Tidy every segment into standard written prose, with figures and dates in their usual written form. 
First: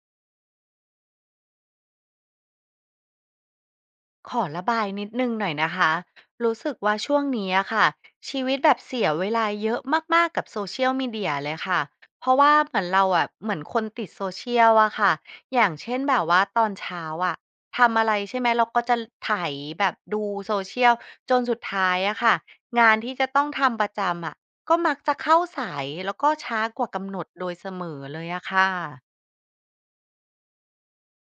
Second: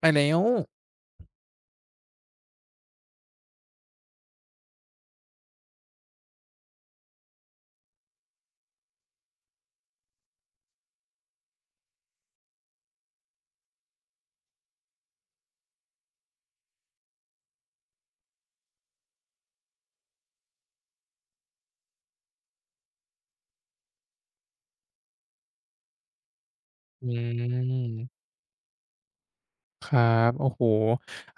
ไปแล้วขอระบายนิดหนึ่งหน่อยนะคะ รู้สึกว่าช่วงนี้อะค่ะชีวิตแบบเสียเวลาเยอะมากๆกับ Social Media เชียลมีเดียเลยค่ะ เพราะว่าเหมือนเราอะเหมือนคนติด Social อะค่ะ อย่างเช่นแบบว่าตอนเช้าอะทำอะไรใช่ไหมเราก็จะไถายแบบดู Social จนสุดท้ายอะค่ะงานที่จะต้องทำประจำอะก็มักจะเข้าสายแล้วก็ช้ากว่าอืกำหนดโดยเสมอเลมยอะค่ะครับโอ้โฮ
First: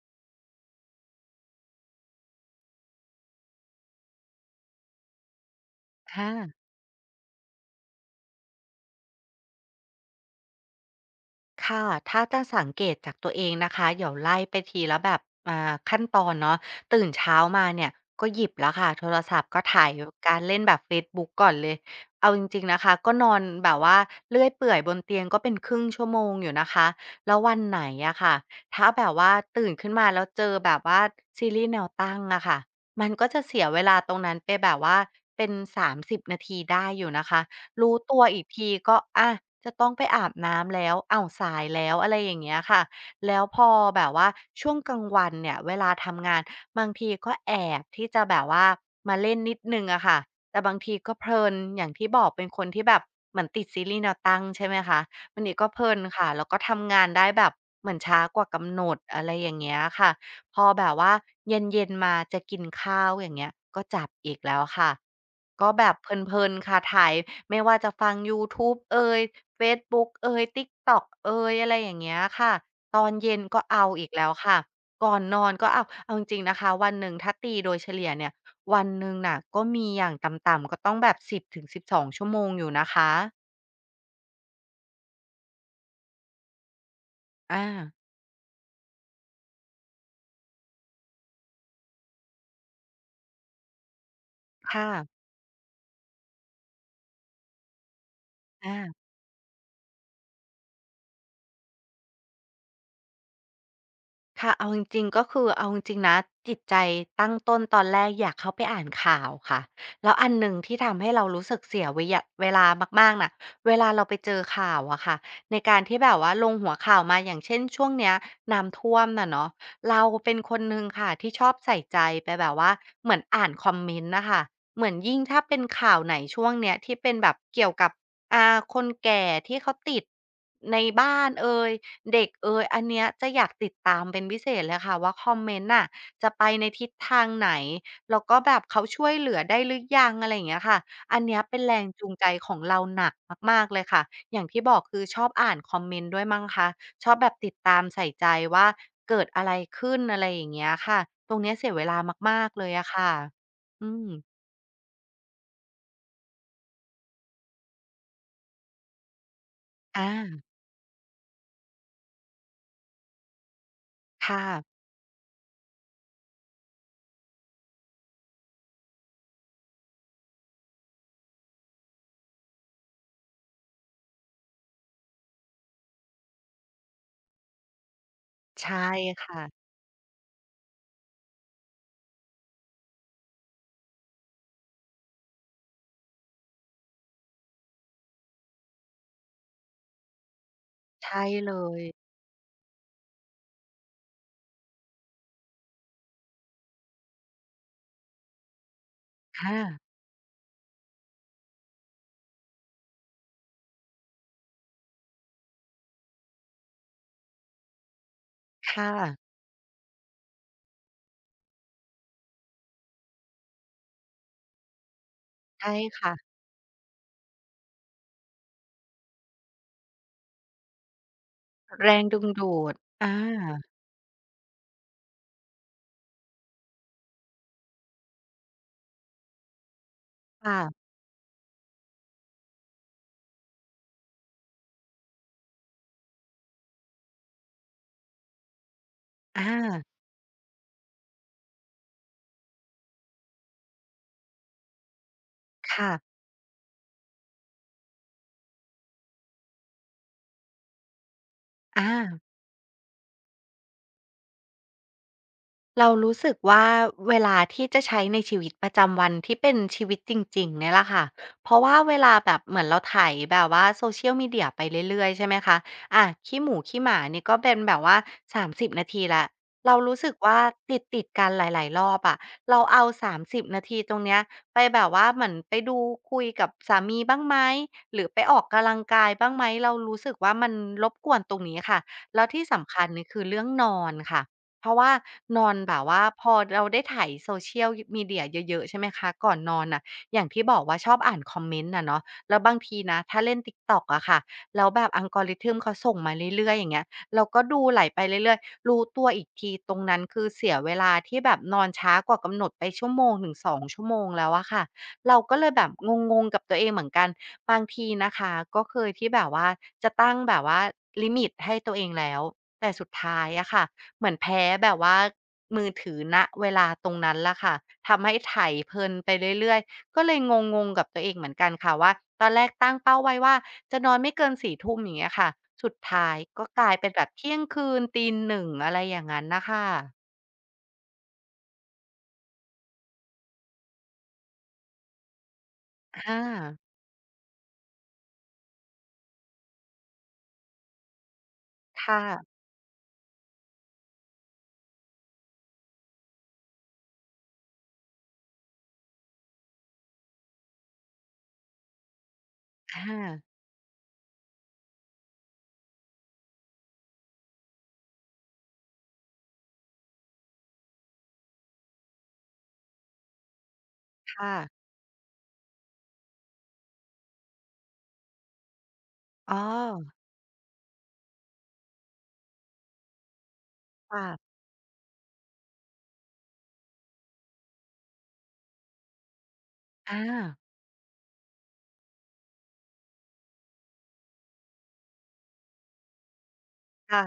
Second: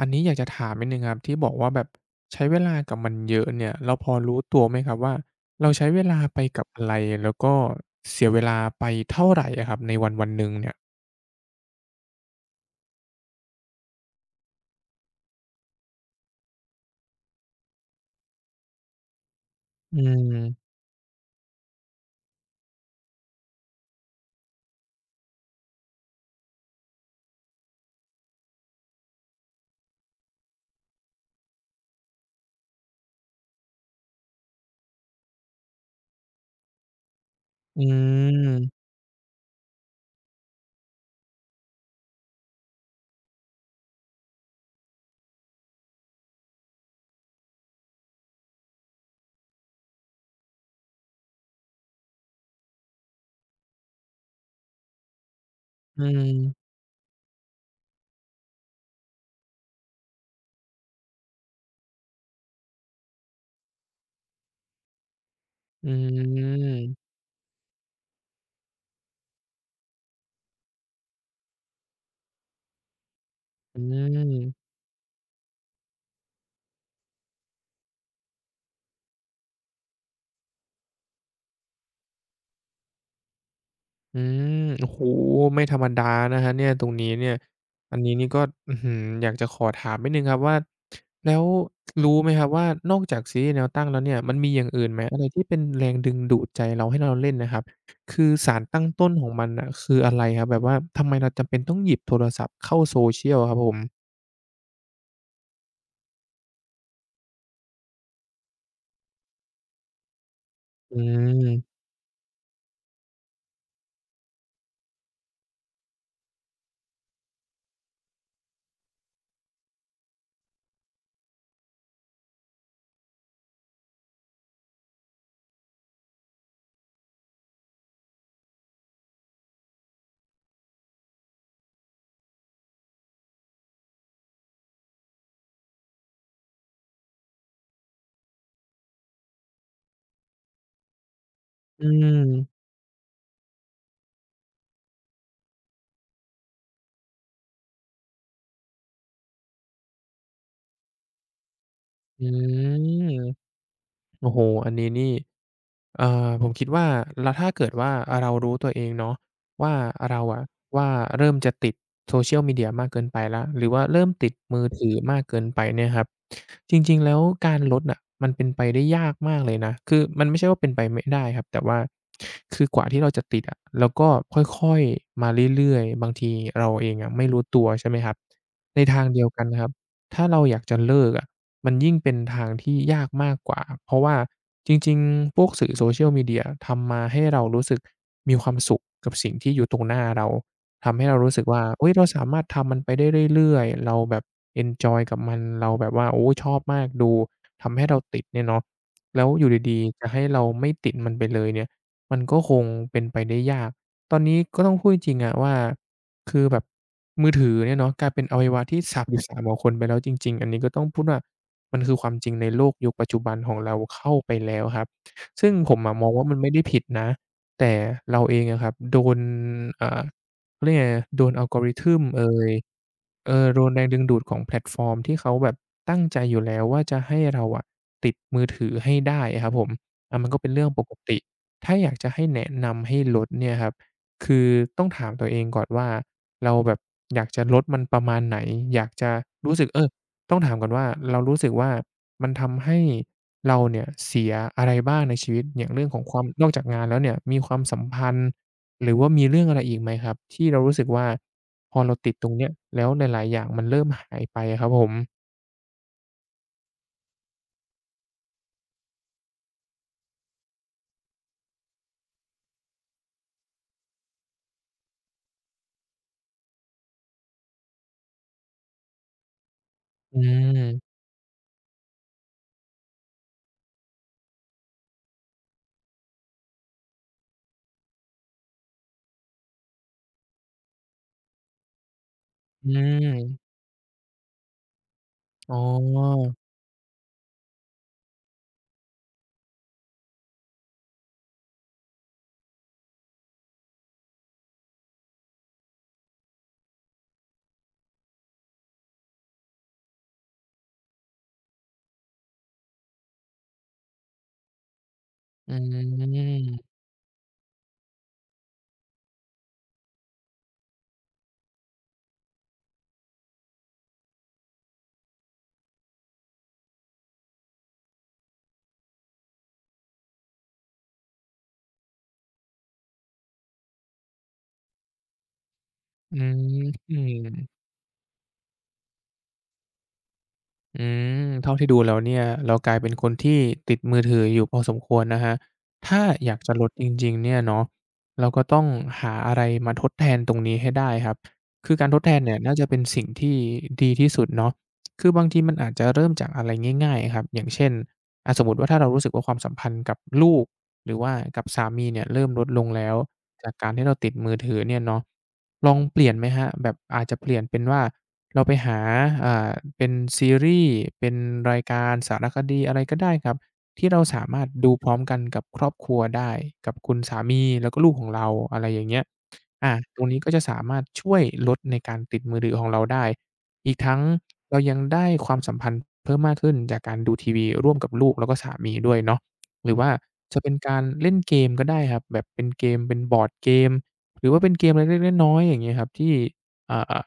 อันนี้อยากจะถามนิดหนึ่งครับ ที่บอกว่าแบบใช้เวลากับมันเยอะเนี่ย เราพอรู้ตัวไหมครับว่าเราใช้เวลาค่ะ ไปกับอะไร แล้วก็เสียเวลาไปเท่าไรอะครับในวันๆหนึ่งเนี่ยค่ะถ้าจะสังเกตจากตัวเองนะคะเดี๋ยวไล่ไปทีละแบบขั้นตอนเนาะตื่นเช้ามาเนี่ยก็หยิบแล้วค่ะโทรศัพท์ก็ถ่ายอืการเล่นมแบบเฟซบุ๊กก่อนเลยเอาจริงๆนะคะก็นอนแบบว่าเลื่อยเปื่อยบนเตียงก็เป็นครึ่งชั่วโมงอยู่นะคะแล้ววันไหนอะค่ะถ้าแบบว่าตื่นขึ้นมาแล้วเจอแบบว่าซีรีส์แนวตั้งอะค่ะมันก็จะเสียเวลาตรงนั้นไปแบบว่าเป็น30นาทีได้อยู่นะคะ อืรู้ตัวอีกทีมก็อะจะต้องไปอาบน้ำแล้วอ้าวสายแล้วอะไรอย่างเงี้ยค่ะแล้วพอแบบว่าช่วงกลางวันเนี่ยเวลาทำงานบางทีก็แอบที่จะแบบว่ามาเล่นนิดนึงอะค่ะแต่บางทีก็เพลินอย่างที่บอกเป็นคนที่แบบเหมือนติดซีรีส์แนวตั้งใช่ไหมคะมันทีก็เพลินอืค่ะมแล้วก็ทำงานได้แบบเหมือนช้ากว่ากำหนดอะไรอย่างเงี้ยค่ะ พอแบบว่าเย็นๆมาจะกินข้าวอย่างเงี้ยก็จับอีกแล้วค่ะก็แบอืบเพลินๆค่ะไถมไม่ว่าจะฟังยูทูบเอยเฟซบุ๊กเอย TikTok เอยอะไรอย่างเงี้ยค่ะตอนเย็นก็อืเอาม อีกแล้วค่ะก่อนนอนก็เอาเอาจริงๆนะคะวันหนึ่งถ้าตีโดยเฉลี่ยเนี่ยวันหนึ่งน่ะก็มีอย่างต่ำๆก็ต้องแบบ10-12ชั่วโมงอยู่นะคะอืมโอ้โฮไม่ธรรมดานะครับเนี่ยตรงนี้เนี่ยอาอันนี้นี่ก็อื้อฮืออยากจะขอถามนิดหนึ่งครับว่าแล้วรู้ไหมครับว่านอกจากซีรีส์แนวตั้งแล้วเนี่ยมันมีอย่างอื่ค่ะนไหมอะไรที่เป็นแรงดึงดูดใจเราให้เราเล่นน่ะครับคือสารอา ตั้งต้นของมันน่ะคืออะไรครับแบบว่าทำไมเราจำเป็นต้องหยิบโทรศัพท์เข้า social อะครับผมค่ะเอาจริงๆก็คือเอาจริงๆนะจิตใจตั้งต้นตอนแรกอยากเข้าไปอ่านข่าวค่ะแล้วอันหนึ่งที่อืทำให้เรารู้สึกมเสียเวยะเวลามากๆน่ะเวลาเราไปเจอข่าวอะค่ะในการที่แบบว่าลงหัวข่าวมาอย่างเช่นช่วงเนี้ยน้ำท่วมน่ะเนาะเราเป็นคนหนึ่งค่ะที่ชอบใส่ใจไปแบบว่าเหมือนอ่านคอมเมนต์น่ะค่ะเหมือนยิ่งถ้าเป็นข่าวไหนช่วงเนี้ยที่เป็นแบบเกี่ยวกับอ่าคนแก่ที่เขาติดในบ้านเอย เด็กเอยอันเนี้ยจะอยากติดตามเป็นพิเศษเลยค่ะว่าคอมเมนต์น่ะจะไปในทิศทางไหนแล้วก็แบบเขาช่วยเหลือได้หรือยังอะไรอย่างเงี้ยค่ะอันเนี้ยเป็นแรอืงจูมงใจของเราหนักมากๆเลยค่ะอย่างที่บอกคือชอบอ่านคอมเมนต์ด้วยมั้งคะชอบแบบติดตามใส่ใจว่าเกิดอะไรขึ้นอะไรอย่างเงี้ยค่ะตรงเนี้ยเสียเวลาอืมากๆเลยอะมค่ะอืโอ้โฮมอันนี้นี่ ผมคิดว่าแล้วถ้าเกิดว่าอาเรารู้ตัวเองเนาะว่าเราอาอะว่าเริ่มจะติด Social Media มากเกินไปแล้วหรือว่าเริ่มติดค่ะมือถือมากเกินไปเนี่ยครับจริงๆแล้วการลดน่ะมันเป็นไปได้ยากมากเลยนะคือมันไม่ใช่ว่าเป็นไปไม่ได้ครับแต่ว่าคือกว่าที่เราจะติดอะเราก็ค่อยๆมาเรื่อยๆบางทีเราเองอะไม่รู้ตัวใช่ไหมครับใช่ในทางเดียวค่ะกันนะครับถ้าเราอยากจะเลิกอะ มันยิ่งเป็นทางที่ยากมากกว่าเพราะว่าจริงๆพวกสื่อ Social Media ทำมาให้เรารู้สึกมีความสุขกับสิ่งที่อยู่ตรงหน้าเราทำให้เราใช่รู้สึกเลว่ายอุ๊ยเราสามารถทำมันไปได้เรื่อยๆ เราแบบเอนจอยกับมันเราแบบว่าโอ้ชอบมากดูทำให้เราติดเนี่ยเนาะแล้วอยู่ดีอาๆจะให้เราไม่ติดมันไปเลยเนี่ยมันก็คงเป็นไปได้ยากตอนนี้ก็ต้องพูดจริงๆอะว่า คือแบบมือถือเนี่ยเนาะกลายเป็นอวัยวะที่ค่ะสามอืสบสามของคนไปแล้วจริงๆอันนี้ก็ต้องพูดว่ามันคือความจริงในโลกยุคปัจจุบันของเราเข้าไปแล้วครับซึ่งผใช่มอะมองว่าค่ะ มันไม่ได้ผิดนะแต่เราเองอะครับโดนอ่าเขาเรียกไงโดน แร algorithm งดึเองย ดูดอาเออโดนแรงดึงดูดของแพลตฟอร์มที่เขาแบบตั้งใจอยู่แล้วว่าจะให้เราอะติดมือถือให้ได้อะครับผมอามันก็เป็นเรื่องปค่ะกติถ้าอยากจะให้แนะนำให้ลดเนี่ยครับคือต้องถามตัวเองก่อนว่าเราแบบอยากจะลดมันประมาณไหนอยากจะอารู้สึกเออต้องถามก่อนว่าเรารู้สึกว่ามันทำให้เราเนี่ยเสียอะไรบ้างในชีวิตอย่างเรื่องค่ะของความนอกจากงานแล้วเนี่ยมีความสัมพันธ์ หรือว่ามีเรื่องอะไรอีกไหมครับที่เรารู้สึกว่าพออา เราติดตรงเนี้ยแล้วหลายๆอย่างมันเริ่มหายไปอะครับผมเรารู้สึกว่าเวลาที่จะใช้ในชีวิตประจำวันที่เป็นชีวิตจริงๆเนี่ยแหละค่ะเพราะว่าเวลาแบบเหมือนเราไถแบบว่า social media ไปเรื่อยๆใช่ไหมคะอาขี้หมูขี้หมานี่ก็เป็นแบบว่า30นาทีแล้วเรารู้สึกอืว่ามติดๆกันหลายๆรอบอะเราเอา30นาทีตรงเนี้ยไปแบบว่าเหมือนไปดูคุยกับสามีบ้างไหมหรือไปออกกำลังกายบ้างไหมเรารู้สึกว่ามันรบกวนตรงนี้ค่ะแล้วที่อืสำคัญนี่คือเรื่องมนอนค่ะ เพราะว่านออ๋นอแบบว่าพอเราได้ไถ social media เชียลมีเดียเยอะๆใช่ไหมคะก่อนนอนน่ะอย่างที่บอกว่าชอบอ่านคอมเมนต์อะเนาะแล้วบางทีนะถ้าเล่น TikTok อะค่ะแล้วแบบอัลกอริทึมเขาส่งมาเรื่อยๆอย่างเงี้ยเราก็ดูไหลไปเรื่อยๆรู้ตัวอีกทีตรงนั้นคือเสียเวลาที่แบบนอนช้ากว่ากำหนดไปชั่วโมงถึงสอ2ชั่วโมงแล้วอะค่ะเราก็เลอืยแบบงงๆกับตัวเองมเหมือนกันบางทีนะคะก็เคยที่แบบว่าจะตั้งแบบว่าลิมิตให้ตัวเองแล้วแต่สุดท้ายอะค่ะ เหมือนแพ้แบบว่ามือถือณเวลาตรงนั้นล่ะค่ะทำให้ไถเพลินไปเรื่อยๆก็เลยงงๆกับตัวเองเหมือนกันค่ะว่าตอนแรกตั้งเป้าไว้ว่าจะนอนไม่เกินส่ทุ่มอย่างเงี้ยค่ะสุดท้าอืยมก็กลายเป็นอืแบบม เที่ยงคืนตีหนึ่งอะไรอย่างงั้นน่ะค่ะอืมเท่าที่ดูแล้วเนี่ยเรากลายเป็นคนที่ติดมือถืออยู่พอสมควรนะครับถ้าออยากจะลดาจริงๆเนี่ยเนาะเราก็ต้องหาอะไรมาทดแทนตรงนี้ให้ได้ครับคือการทค่ะดแทนเนี่ยน่าจะเป็นสิ่งที่ดีที่สุดเนาะคือบางทีมันอาจจะเริ่มจากอะไรง่ายๆครับอย่างเช่นอาสมมุติว่าถ้าเรารู้สึกว่าความสัมพันธ์กับลูกหรือว่ากับสามีเนี่ยเริ่มลดลงอแล้ว าจากการที่เราติดมือถือเนี่ยเนาะลองเปลี่ยนไหมครับแบบอาจจะเปลี่ยนเป็นว่าเราไปหาอ่าเป็นซีรีส์เป็นรายการสารคดีอะไรก็ได้ครับที่เราสาค่ะมารถดูพร้อมกันกับครอบครัวได้กับคุณสามีแล้วก็ลูกของเราอะไรอย่างเงี้ยอ๋ออาตรงนี้ก็จะสามารถช่วยลดในการติดมือถือของเราได้อีกทั้งค่ะเรายังได้ความสัมพันธ์เพิ่มมากขึ้นจากการดูทีวีร่วมกับลูกแล้วก็สามีด้วยเนาะ หรือว่าอาจะเป็นการเล่นเกมก็ได้ครับแบบเป็นเกมเป็นบอร์ดเกมหรือว่าเป็นเกมอะไรเล็กๆน้อยๆอย่างงี้ครับที่อ่าค่ะ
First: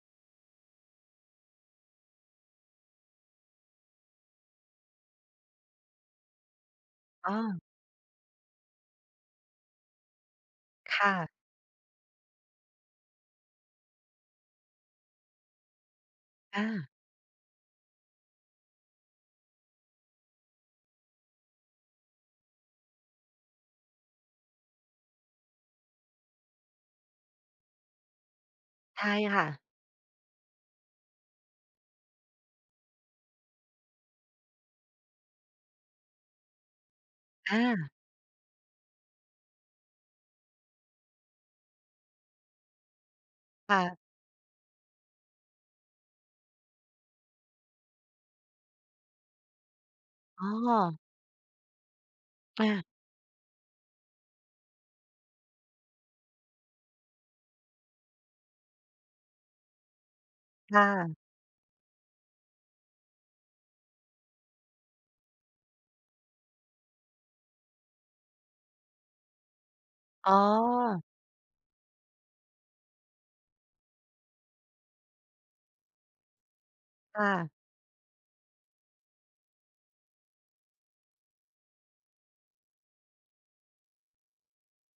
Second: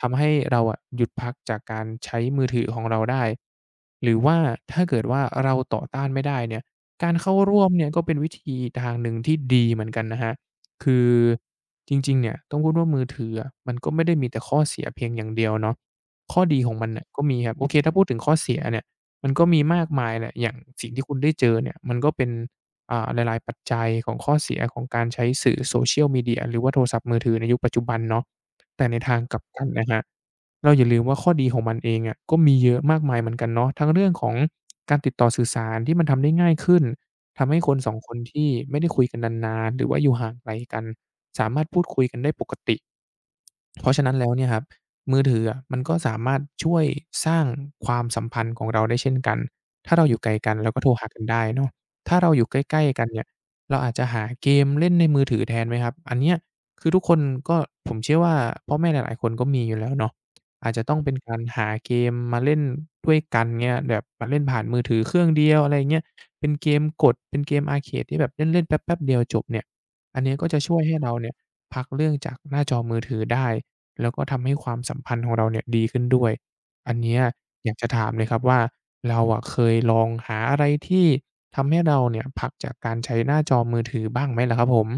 ทำให้เราอะหยุดพักจากการใช้มือถือของเราได้หรือว่าถ้าเกิดว่าเราต่อต้านไม่ได้เนี่ยการอ๋เข้าอร่วมเนี่ยก็เป็นวิธีทางหนึ่งที่ดีเหมือนกันนะครับคือค่ะจริงๆเนี่ยต้องพูดว่ามือถืออะมันก็ไม่ได้มีแต่ข้อเสียเพียงอย่างเดียวเนาะข้อดีของมัอานน่ะก็มีครับโอเคถ้าพูดถึงข้อเสียเนี่ย มันก็มีมากมายแหละอย่างสิ่งที่คุณได้เจอเนี่ยมันก็เป็นหลายๆปัจจัยของข้อเสียของการใช้สื่อ Social Media หรือว่าโทรศัพท์มือถือในยุคปัจจุบันเนาะแต่ในใช่ทางกลับค่ะกันนะครับเราอย่าลืมว่าข้อดีของมันเองอะก็มีเยอะมากมายเหมือนกันเนาะทั้งเรื่องของการติดต่อสื่อสารที่มันทำได้ง่ายขึ้นทำให้คนสอาองคนที่ไม่ได้คุยกันนานๆหรือว่าอยู่ห่างไกลกันสามารถพูดคุยกันได้ปกติ เพราะฉะนั้ค่ะนแล้วเนี่ยครับมือถืออะมันก็สามารถช่วยสร้างความสัมพันธ์ของเราได้เช่นกันถ้าเราอยู่ไกลอ๋อกันเราก็โทรหากันได้เนาะถ้าเราอยู่ใกอาล้ๆกันเนี่ยเราอาจจะหาเกมเล่นในมือถือแทนไหมครับอันเนี้ยคือทุกคนก็ผมเชื่อว่าพ่อแม่หลายๆคนก็มีอยู่แล้วเนาะอาจคจะต้องเป็น่ะการหาเกมมาเล่นด้วยกันเงี้ยแบบมาเล่นผ่านมือถือเครื่องเดียวอะไรเงี้ยเป็นเกมกดเป็นเกมอาร์เคดที่แบบเล่นๆแป๊บๆเดียวจบเนี่ยอันอ๋นี้ก็จะช่วยให้อเราเนี่ยพักเรื่องจากหน้าจอมือถือได้ แล้วก็ทำให้ความสัมพันธ์ของเราเนี่ยดีขึ้นด้วย อันเนี้ยค่ะ อยากจะถามเลยครับว่าเราอะเคยลองหาอะไรที่ทำให้เราเนี่ยผลักจากการใช้หน้าจอมือถือบ้างไหมล่ะครับผม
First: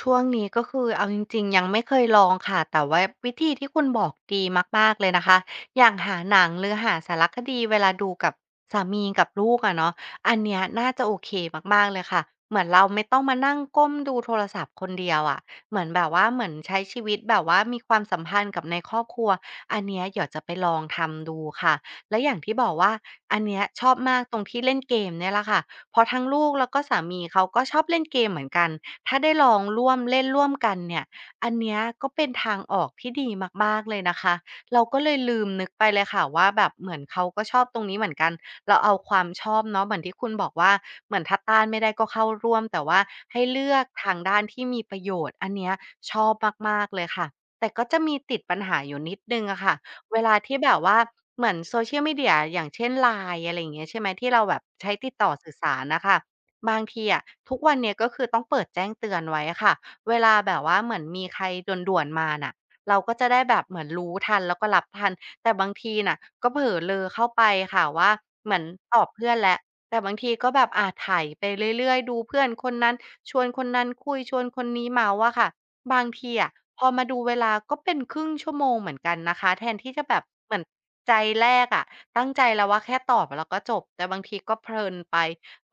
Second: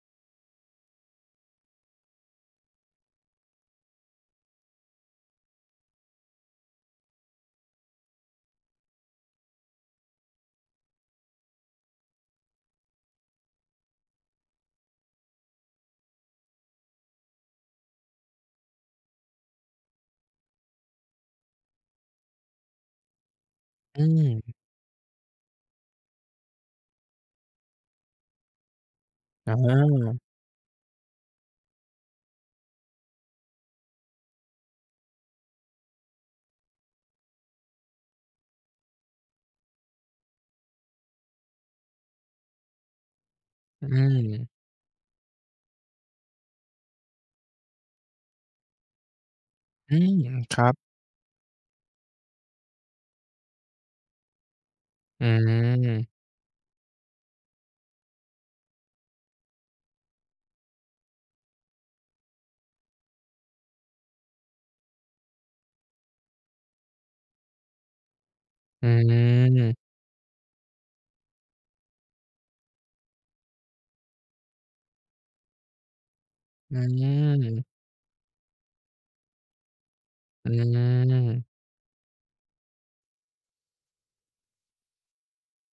ช่วงนี้ก็คือเอาจริงๆยังไม่เคยลองค่ะแต่ว่าวิธีที่คุณบอกดีมากๆเลยนะคะอย่างหาหนังหรือหาสารคดีเวลาดูกับสามีกับลูกอะเนาะอันเนี้ยน่าจะโอเคมากๆเลยค่ะเหมือนเราไม่ต้องมานั่งก้มดูโทรศัพท์คนเดียวอะเหมือนแบบว่าเหมือนใช้ชีวิตแบบว่ามีความสัมพันธ์กับในครอบครัวอันเนี้ยเดี๋ยวจะไปลองทำดูค่ะแล้วอย่างที่บอกว่าอันเนี้ยชอบอืมากตรงมที่เล่นเกมเนี่ยแหละค่ะเพราะทั้งลูกแล้วก็สามีเขาก็ชอบเล่นเกมเหมือนกัน ถ้าได้ลอองร่วมาเล่นร่วมกันเนี่ยอันเนี้ยก็เป็นทางออกที่ดีมากๆเลยนะคะเราก็เลยลืมนึกไปเลยค่ะว่าแบบเหมือนเขาก็ชอบตรงนี้เหมือนกันเราเอาความชอบเนาะเหมือนที่คุณบอกว่าเหมือนถ้าต้านไม่ได้ก็เข้าร่วมแต่ว่าให้เลืออืกทางด้านที่มมีประโยชน์อันเนี้ยชอบมากๆเลยค่ะแต่ก็จะมีติดปัญหาอยู่นิดหนึ่งอะค่ะอืเวมลาคที่รัแบบบว่าเหมือน Social Media อย่างเช่น LINE อะไรอย่างเงี้ยใช่ไหมที่เราแบบใช้ติดอืต่อสื่อสารน่ะมค่ะ บางทีอะทุกวันเนี้ยก็คือต้องเปิดแจ้งเตือนไว้อะค่ะเวลาแบบว่าเหมือนมีใครด่วนๆมาน่ะเราก็จะได้แบบเหมือนรู้ทันแล้วก็รับทันแต่บางทีน่ะก็เผลอเรอเข้าไปค่ะว่าเหมือนอืตอบเพื่อนแล้วมแต่บางทีก็แบบไถไปเรื่อยๆดูเพื่อนคนนั้นชวนคนนั้นคุยชวนคนนี้เมาท์อะค่ะบางทีอะอืพอมาดูเวลามก็เป็นครึ่งชั่วโมงเหมือนกันนะคะแทนที่จะแบบอืเหมือนใจแรม กอะตั้งใจแล้วว่าแค่ตอบแล้วก็จบแต่บางทีก็เพลินไป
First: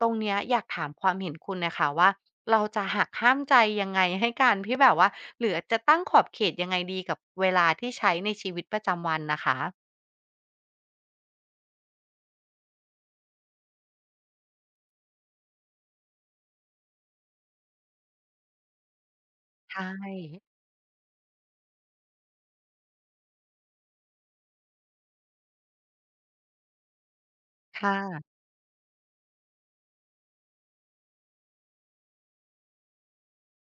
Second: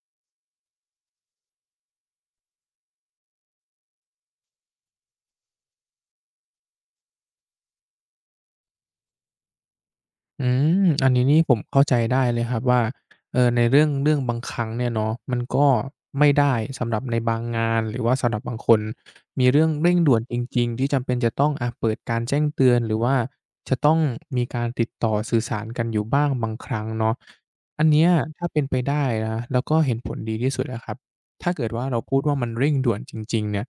ตรงเนี้ยอยากถามความเห็นคุณนะคะว่าเราจะหักห้ามใจยังไงให้การที่แบบว่าหรือจะตั้งขอบเขตยังไงดีกับเวลาที่ใช้ในชีวิตประจำวันนะคะอืมอันนี้นี่ผมเข้าใจได้เลยครับว่าเออในเรื่องบางครั้งเนี่ยเนาะมันก็ไม่ได้สำหรับในบางงานหรือว่าสำหรับบางคนมีเรื่องใชเร่งด่วนจ่ริงๆที่จำเป็นจะต้องเปิดการแจ้งเตือนหรือว่าจะต้องมีการติดต่อสื่อสารกันอยู่บ้างบางครั้งเนาะคอันเนี้ย่ะถ้าเป็นไปได้นะแล้วก็เห็นผลดีที่สุดอะครับถ้าเกิดว่าเราพูดว่ามันเร่งด่วนจริงๆเนี่ย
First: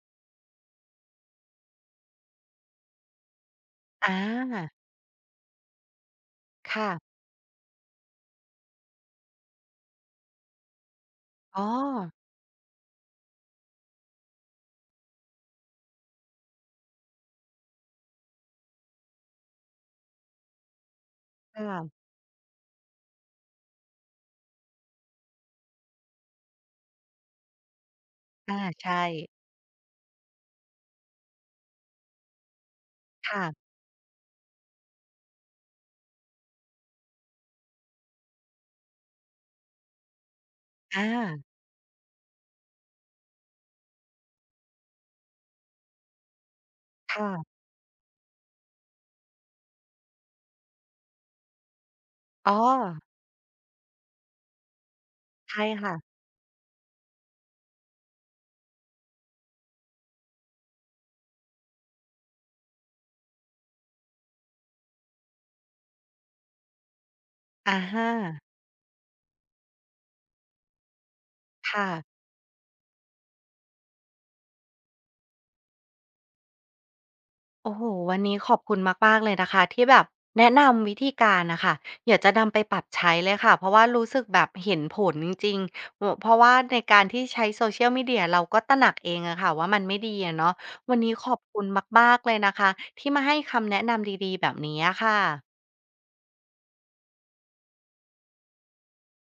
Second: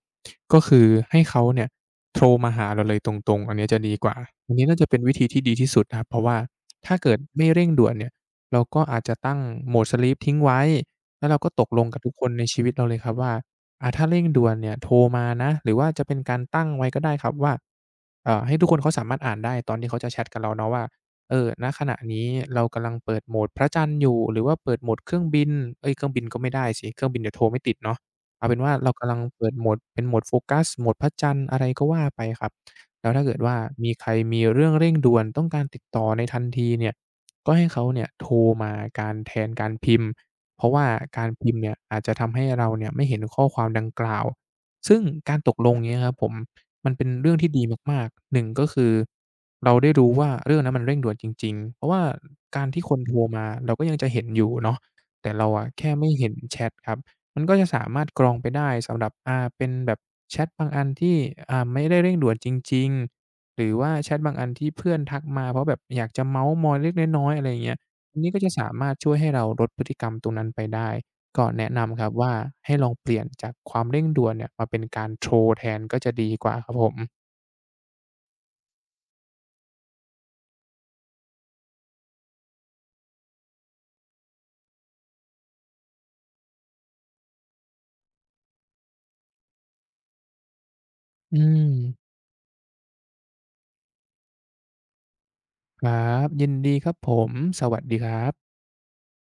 ก็คือให้เขาเนี่ย โทรมาหาเราเลยตรงๆ อันเนี้ยจะดีกว่า อาอันนี้น่าจะเป็นวิธีที่ดีที่สุดนะครับเพราะว่าค่ะถ้าเกิดไม่เร่งด่วนเนี่ยเราก็อาจจะตั้ง Mode Sleep ทิ้งไว้ แล้วเราก็อ๋ตอกลงกับทุกคนในชีวิตเราเลยครับว่าอาถ้าเร่งด่วนเนี่ยโทรมานะ หรือว่าจะเป็นการตั้งไว้ก็ได้ครับว่าให้ทุกคนเขาสามารถอ่านได้ตอนที่เขาจะแชตกับเราเนาะว่าเออคณขณะ่ะนี้เรากำลังเปิดโหมดพระจันทร์อยู่หรือว่าเปิดโหมดเครื่องบินเอ๊ยเครื่องบินก็ไม่ได้สิเครื่องบินเดี๋ยวโทรไม่ติดเนาะ เอาเป็อานว่าเราใช่กำลังเปิดโหมดเป็นโหมดโฟกัสโหมดพระจันทร์อะไรก็ว่าไปครับแล้วถ้าเกิดว่าค่ะมีใครมีเรื่องเร่งด่วนต้องการติดต่อในทันทีเนี่ยก็ให้เขาเนี่ยโทรมาการแทนการพิมพ์เพราะว่าอาการพิมพ์เนี่ยอาจจะทำให้เราเนี่ยไม่เห็นข้อความดังกล่าวซึ่งการตกลงเนี้ยครับผมมันเป็นเรื่องที่ค่ะดีมากๆ1ก็คือเราได้รู้ว่าเรื่องนั้นมันเร่งด่วนจริงๆเพราะว่าอ๋อการที่คนโทรมาเราก็ยังจะเห็นอยู่เนาะแต่เราใช่อะแค่ค่ะไม่เห็นแชตครับ มันก็จะสามารถกรองไปได้สำหรับเป็นแบบแชตบางอันที่ไม่ได้เร่งด่วนจริงๆหรือว่าแชตบางอันที่เพื่อนทักมาเพราะแบบอยากจะเม้าท์มอยเล็กๆน้อยๆอะไรอย่างเงี้ยอะฮะอันนี้ก็จะสามารถช่วยให้เราลดพฤติกรรมตรงนั้นไปได้ก็แนะค่ะ นำครับว่าให้ลองเปลี่ยนจากความเร่งด่วนเนี่ยมาเป็นการโทรแทนก็จะดีกว่าครับผมโอ้โหวันนี้ขอบคุณมากๆเลยนะคะที่แบบแนะนำวิธีการนะคะอยากจะนำไปปรับใช้เลยค่ะเพราะว่ารู้สึกแบบเห็นผลจริงๆเพราะว่าในการที่ใช้ Social Media เชียลมีเดียเราก็ตระหนักเองอะค่ะว่ามันไม่ดีอะเนาะวันนี้ขออืบคุณมมากๆเลยนะคะที่มาให้คำแนะนำดีๆแบบนี้ะค่ะครับยินดีครับผมสวัสดีครับ